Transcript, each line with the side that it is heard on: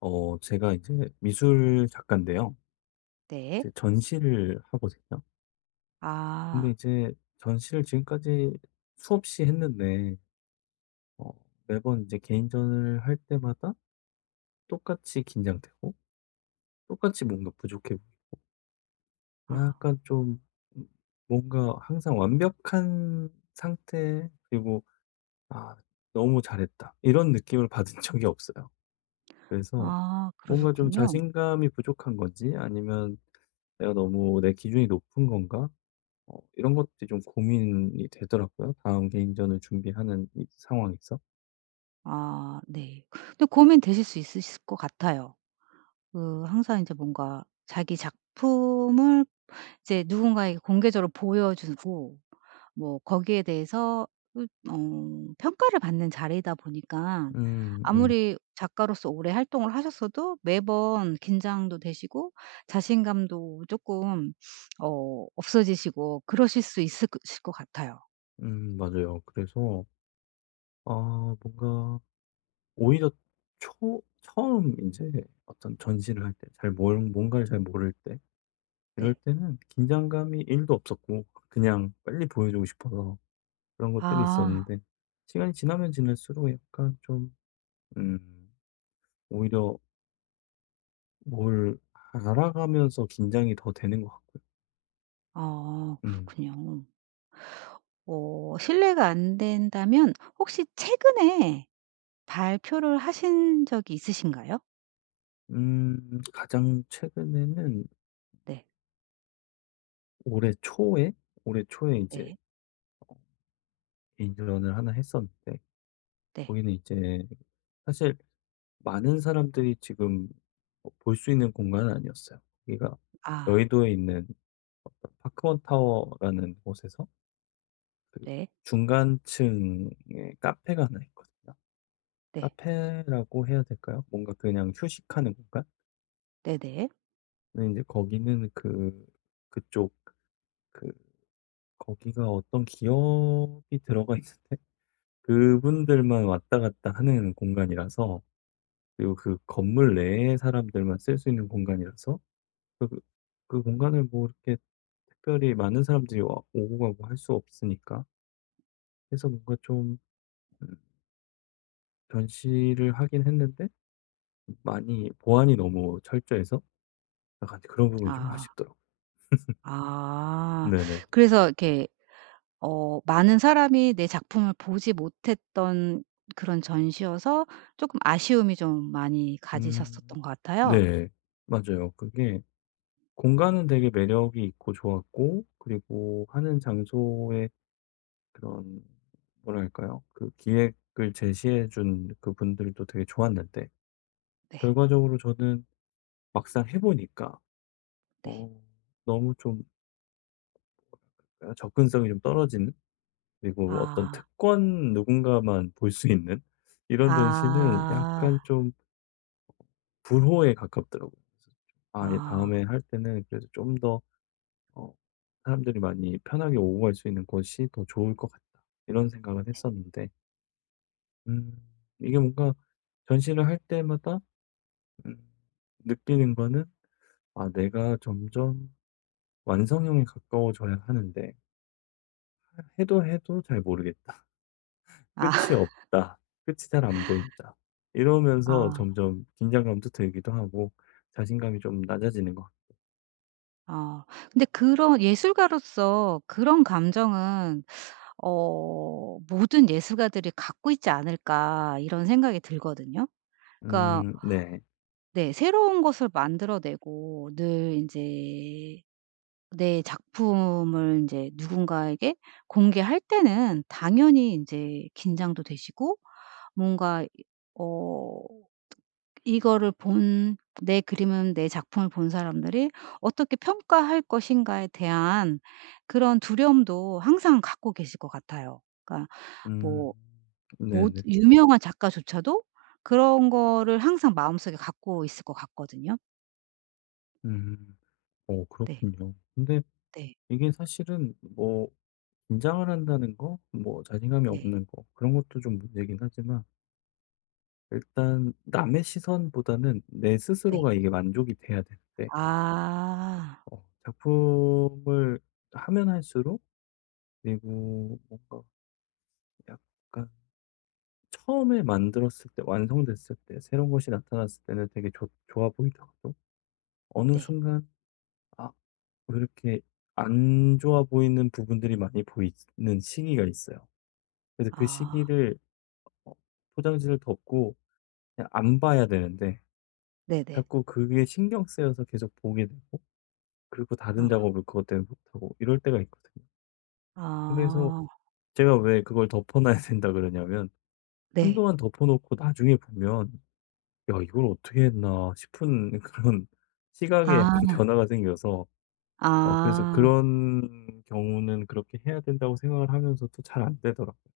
left: 제가 이제 미술 작가인데요.
right: 네.
left: 이제 전시를 하거든요. 근데
right: 아.
left: 이제 전시를 지금까지 수없이 했는데, 어 매번 이제 개인전을 할 때마다 똑같이 긴장되고, 똑같이 뭔가 부족해 보이고,
right: 아.
left: 약간 좀 음 뭔가 항상 완벽한 상태, 그리고 '아, 너무 잘했다.' 이런 느낌을 받은 적이 없어요. 그래서
right: 아
left: 뭔가 좀
right: 그러셨군요.
left: 자신감이 부족한 건지, 아니면 '내가 너무, 내 기준이 높은 건가?' 이런 것들이 좀 고민이 되더라고요, 다음 개인전을 준비하는 이 상황에서.
right: 아 네. 근데 고민되실 수 있으실 것 같아요. 그 항상 이제 뭔가 자기 작품을 이제 누군가에게 공개적으로 보여주고 뭐 거기에 대해서 으 어 평가를 받는 자리이다 보니까
left: 음,
right: 아무리 작가로서 오래 활동을 하셨어도 매번 긴장도 되시고 자신감도 조금 없어지시고 그러실 수 있을 것 실 것 같아요.
left: 맞아요. 그래서 아, 뭔가 오히려 초 처음 이제 어떤 전시를 할 때, 잘 뭘 뭔가를 잘 모를 때, 이럴
right: 네.
left: 때는 긴장감이 1도 없었고 그냥 빨리 보여주고 싶어서, 그런 것들이
right: 아.
left: 있었는데, 시간이 지나면 지날수록 약간 좀 음 오히려 뭘 알아가면서 긴장이 더 되는 것 같고.
right: 어
left: 음.
right: 그렇군요. 어 실례가 안 된다면 혹시 최근에 발표를 하신 적이 있으신가요?
left: 가장 최근에는
right: 네.
left: 올해 초에 올해 초에 이제
right: 네.
left: 인인런을 하나 했었는데,
right: 네.
left: 거기는 이제 사실 많은 사람들이 지금 볼 수 있는 공간은 아니었어요. 거기가
right: 아
left: 여의도에 있는 파크원 타워라는 곳에서, 그
right: 네.
left: 중간층에 카페가 하나 있거든요.
right: 네.
left: 카페라고 해야 될까요? 뭔가 그냥 휴식하는 공간?
right: 네네.
left: 근데 제 거기는 그 그쪽 그 거기가 어떤 기업이 들어가 있는데, 그분들만 왔다 갔다 하는 공간이라서, 그리고 그 건물 내에 사람들만 쓸 수 있는 공간이라서 그 그 그 공간을 뭐 이렇게 특별히 많은 사람들이 와 오고 가고 할 수 없으니까. 그래서 뭔가 좀 음 전시를 하긴 했는데 많이 보안이 너무 철저해서 약간 그런 부분이 좀
right: 아.
left: 아쉽더라고요.
right: 아.
left: 네네.
right: 그래서 이렇게 많은 사람이 내 작품을 보지 못했던 그런 전시여서 조금 아쉬움이 좀 많이
left: 음,
right: 가지셨었던 것 같아요.
left: 네. 맞아요. 그게, 공간은 되게 매력이 있고 좋았고, 그리고 하는 장소에 그런, 뭐랄까요? 그 기획을 제시해 준 그분들도 되게 좋았는데,
right: 네.
left: 결과적으로 저는 막상 해 보니까
right: 네.
left: 어 너무 좀, 아, 접근성이 좀 떨어지는, 그리고 어떤
right: 아.
left: 특권, 누군가만 볼 수 있는 이런 전시는
right: 아.
left: 약간 좀 불호에 가깝더라고요. 그래서 아, 예,
right: 아.
left: 다음에 할 때는 그래서 좀더 어 '사람들이 많이 편하게 오고 갈 수 있는 곳이 더 좋을 것 같다.' 이런 생각은 했었는데, 음 이게 뭔가 전시를 할 때마다, 음, 느끼는 거는 '아, 내가 점점 완성형에 가까워져야 하는데, 해도 해도 잘 모르겠다.
right: 아.
left: 끝이 없다. 끝이 잘 안 보인다.' 이러면서
right: 아.
left: 점점 긴장감도 들기도 하고 자신감이 좀 낮아지는 것 같.
right: 아. 근데 그런 예술가로서 그런 감정은 '모든 예술가들이 갖고 있지 않을까.' 이런 생각이 들거든요. 그러니까
left: 음, 네.
right: 네 새로운 것을 만들어내고 늘 이제 내 작품을 이제 누군가에게 공개할 때는 당연히 이제 긴장도 되시고 뭔가 어 이거를 본 내 그림은 내 작품을 본 사람들이 어떻게 평가할 것인가에 대한 그런 두려움도 항상 갖고 계실 것 같아요. 그러니까
left: 음.
right: 뭐 모
left: 네네.
right: 유명한 작가조차도 그런 거를 항상 마음속에 갖고 있을 것 같거든요.
left: 음.
right: 네.
left: 그렇군요. 근데
right: 네.
left: 이게 사실은 뭐 긴장을 한다는 거, 뭐 자신감이
right: 네.
left: 없는 거, 그런 것도 좀 문제긴 하지만, 일단 남의 시선보다는 내
right: 네.
left: 스스로가 이게 만족이 돼야 되는데,
right: 아.
left: 작품을 하면 할수록, 그리고 뭔가 약간 처음에 만들었을 때, 완성됐을 때, 새로운 것이 나타났을 때는 되게 좋 좋아 보이더라도, 어느
right: 네.
left: 순간 아, 왜 이렇게 안 좋아 보이는 부분들이 많이 보이는 시기가 있어요. 그래서 그
right: 아.
left: 시기를 어, 포장지를 덮고 그냥 안 봐야 되는데,
right: 네네.
left: 자꾸 그게 신경 쓰여서 계속 보게 되고, 그리고
right: 어.
left: 다른 작업을 그것 때문에 못하고 이럴 때가 있거든요. 그래서
right: 아.
left: 제가 왜 그걸 덮어놔야 된다 그러냐면,
right: 네.
left: 한동안 덮어놓고 나중에 보면 '야, 이걸 어떻게 했나.' 싶은 그런 시각에 약간
right: 아.
left: 변화가 생겨서. 그래서
right: 아.
left: 그런 경우는 그렇게 해야 된다고 생각을 하면서도 잘 안 되더라고요.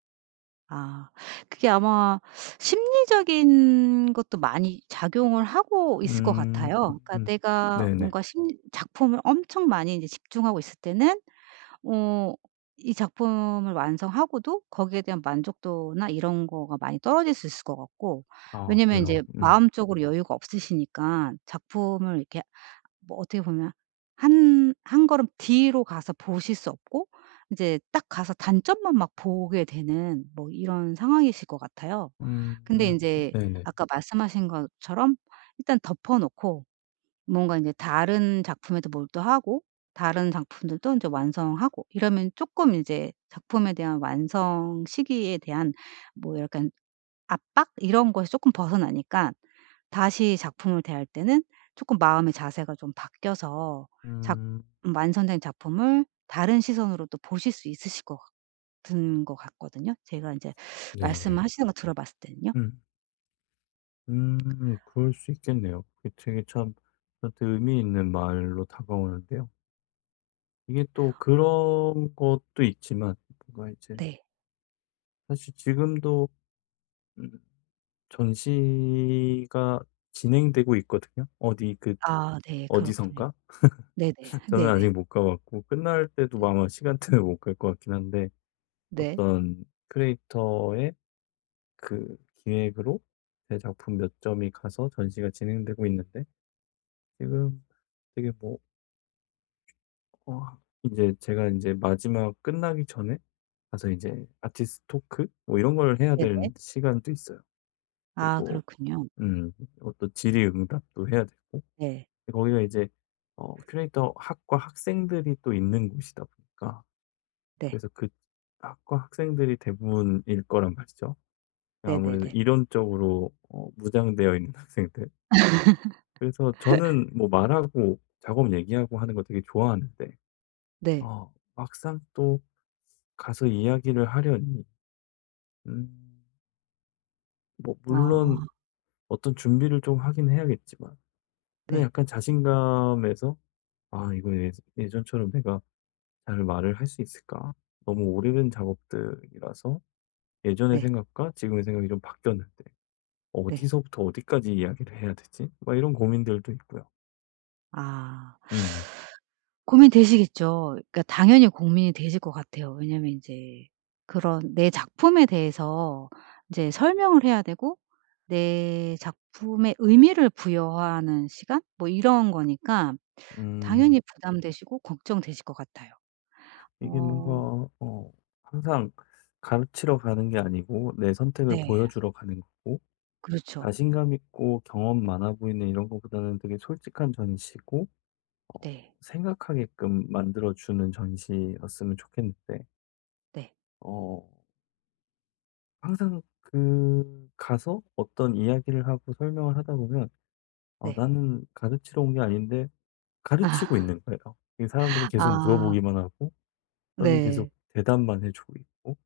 right: 아. 그게 아마 심리적인 것도 많이 작용을 하고 있을 것
left: 음.
right: 같아요. 그러니까
left: 음.
right: 내가
left: 네네.
right: 뭔가 심 작품을 엄청 많이 이제 집중하고 있을 때는 어 이 작품을 완성하고도 거기에 대한 만족도나 이런 거가 많이 떨어질 수 있을 것 같고
left: 아,
right: 왜냐면 이
left: 그래요.
right: 제
left: 음.
right: 마음적으로 여유가 없으시니까 작품을 이렇게 뭐 어떻게 보면 한 걸음 뒤로 가서 보실 수 없고 이제 딱 가서 단점만 막 보게 되는 뭐 이런 상황이실 것 같아요. 근데
left: 음.
right: 인제
left: 네네.
right: 아까 말씀하신 것처럼 일단 덮어 놓고 뭔가 이제 다른 작품에도 몰두하고 다른 작품들도 이제 완성하고 이러면 쪼끔 이제 작품에 대한 완성 시기에 대한 뭐 약간 압박 이런 것이 쪼끔 벗어나니까 다시 작품을 대할 때는 쪼끔 마음의 자세가 좀 바뀌어서 작
left: 음.
right: 완성된 작품을 다른 시선으로 또 보실 수 있으실 것 같은 것 같거든요. 제가 인제
left: 네.
right: 말씀을 하시는 거 들어봤을 때는요.
left: 음. 그럴 수 있겠네요. 그게 되게 참 저한테 의미 있는 말로 다가오는데요. 이게 또 그런 것도 있지만, 뭔가 이제,
right: 네.
left: 사실 지금도, 음, 전시가 진행되고 있거든요. 어디,
right: 아 네. 그렇군요.
left: 어디선가?
right: 네네.
left: 저는 아직
right: 네네.
left: 못 가봤고, 끝날 때도
right: 네.
left: 아마 시간대는 못 갈 것 같긴 한데,
right: 네.
left: 어떤 크리에이터의 그 기획으로 제 작품 몇 점이 가서 전시가 진행되고 있는데, 지금 되게 뭐. 어. 이제 제가 이제 마지막 끝나기 전에 가서 이제 아티스트 토크 뭐 이런 걸 해야
right: 네네.
left: 될 시간도 있어요.
right: 아
left: 그리고
right: 그렇군요.
left: 음 또 질의응답도 해야 되고,
right: 네.
left: 거기가 이제 큐레이터 학과 학생들이 또 있는 곳이다 보니까,
right: 네.
left: 그래서 그 학과 학생들이 대부분일 거란 말이죠. 아무래도
right: 네네네.
left: 이론적으로 무장되어 있는 학생들. 그래서 저는 뭐 말하고 작업 얘기하고 하는 거 되게 좋아하는데,
right: 네.
left: 막상 또 가서 이야기를 하려니, 음 뭐 물론
right: 아
left: 어떤 준비를 좀 하긴 해야겠지만, 근데
right: 네.
left: 약간 자신감에서 '아, 이거, 예전처럼 내가 잘 말을 할 수 있을까? 너무 오래된 작업들이라서, 예전의
right: 네.
left: 생각과 지금의 생각이 좀 바뀌었는데,
right: 네.
left: 어디서부터 어디까지 이야기를 해야 되지?' 막 이런 고민들도 있고요.
right: 아.
left: 음.
right: 고민되시겠죠. 그러니까 당연히 고민이 되실 것 같아요. 왜냐면 인제 그런 내 작품에 대해서 인제 설명을 해야 되고 내 작품에 의미를 부여하는 시간 뭐 이런 거니까
left: 음
right: 당연히 부담되시고 걱정되실 것 같아요.
left: 이게 뭔가,
right: 어
left: 어 항상 가르치러 가는 게 아니고 내 선택을
right: 네.
left: 보여주러 가는 거고,
right: 그렇죠.
left: 자신감 있고 경험 많아 보이는 이런 것보다는 되게 솔직한 전시고,
right: 네.
left: 생각하게끔 만들어주는 전시였으면 좋겠는데,
right: 네.
left: 어, 항상 그 가서 어떤 이야기를 하고 설명을 하다 보면,
right: 네.
left: 나는 가르치러 온 게 아닌데 가르치고
right: 아.
left: 있는 거예요. 이 사람들은 계속
right: 아.
left: 물어보기만 하고, 저는
right: 네.
left: 계속 대답만 해주고 있고,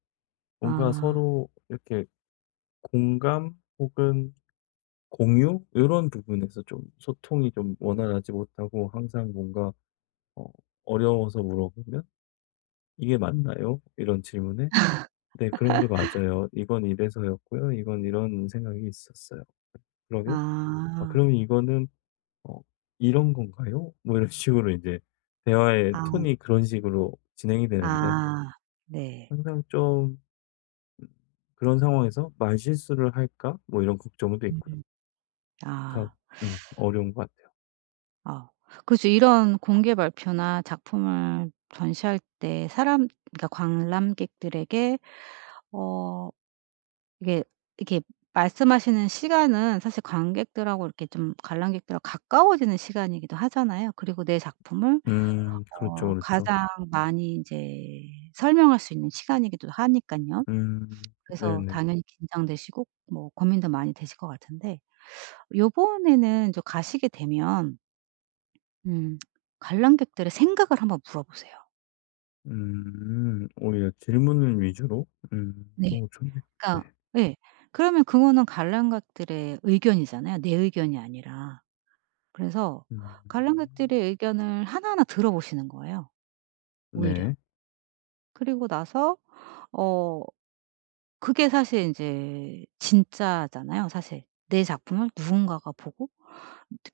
left: 뭔가
right: 아.
left: 서로 이렇게 공감 혹은 공유 요런 부분에서 좀 소통이 좀 원활하지 못하고, 항상 뭔가 어 어려워서 물어보면 "이게 맞나요?" 이런 질문에 "네, 그런 게 맞아요. 이건 이래서였고요. 이건 이런 생각이 있었어요." 그러면 "아, 그
right: 아.
left: 면 이거는 어 이런 건가요?" 뭐 이런 식으로 이제 대화의
right: 아.
left: 톤이 그런 식으로 진행이 되는데,
right: 아. 네.
left: 항상 좀 음 그런 상황에서 '말실수를 할까?' 뭐 이런 걱정도 있고요.
right: 음.
left: 참,
right: 아.
left: 어려운 것 같아요.
right: 어. 그죠. 이런 공개 발표나 작품을 전시할 때 사람 그러니까 관람객들에게 어 이게 이렇게 말씀하시는 시간은 사실 관객들하고 이렇게 좀 관람객들하고 가까워지는 시간이기도 하잖아요. 그리고 내 작품을
left: 음, 그렇죠, 그렇죠.
right: 가장 많이 인제 설명할 수 있는 시간이기도 하니깐요.
left: 음.
right: 그래서
left: 네네.
right: 당연히 긴장되시고 뭐 고민도 많이 되실 것 같은데 요번에는 저 가시게 되면 음 관람객들의 생각을 한번 물어보세요.
left: 음. 오히려 질문을 위주로? 음.
right: 네.
left: 오, 좋네요.
right: 그러니까
left: 네.
right: 예. 그러면 그거는 관람객들의 의견이잖아요. 내 의견이 아니라. 그래서
left: 음.
right: 관람객들의 의견을 하나하나 들어보시는 거예요 오히려.
left: 네.
right: 그리고 나서 어 그게 사실 인제 진짜잖아요 사실. 내 작품을 누군가가 보고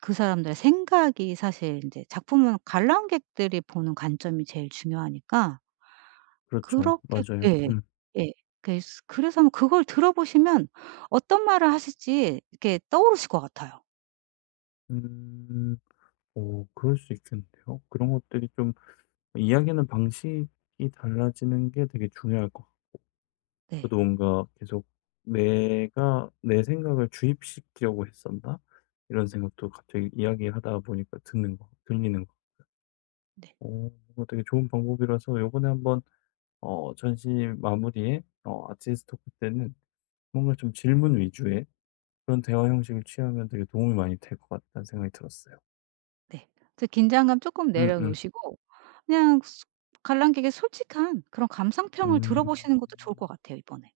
right: 그 사람들의 생각이 사실 인제 작품은 관람객들이 보는 관점이 제일 중요하니까
left: 그렇죠.
right: 그렇게
left: 맞아요.
right: 예.
left: 음.
right: 예. 그래서 한번 그걸 들어보시면 어떤 말을 하실지 이렇게 떠오르실 것 같아요.
left: 음. 오, 그럴 수 있겠는데요. 그런 것들이 좀, 이야기하는 방식이 달라지는 게 되게 중요할 것같요.
right: 네.
left: 저도 뭔가 계속 '내가 내 생각을 주입시키려고 했었나?' 이런 생각도 갑자기 이야기하다 보니까, 듣는 거, 들리는 거.
right: 네.
left: 오, 이거 되게 좋은 방법이라서 요번에 한번, 전시 마무리에 아티스트 토크 때는 뭔가 좀 질문 위주의 그런 대화 형식을 취하면 되게 도움이 많이 될 것 같다는 생각이 들었어요.
right: 네. 그래서 긴장감 쪼끔
left: 음음.
right: 내려놓으시고 그냥 소 관람객의 솔직한 그런
left: 음.
right: 감상평을 들어보시는 것도 좋을 것
left: 음.
right: 같아요, 이번에.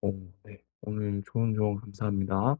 left: 오, 네. 오늘 좋은 조언 감사합니다.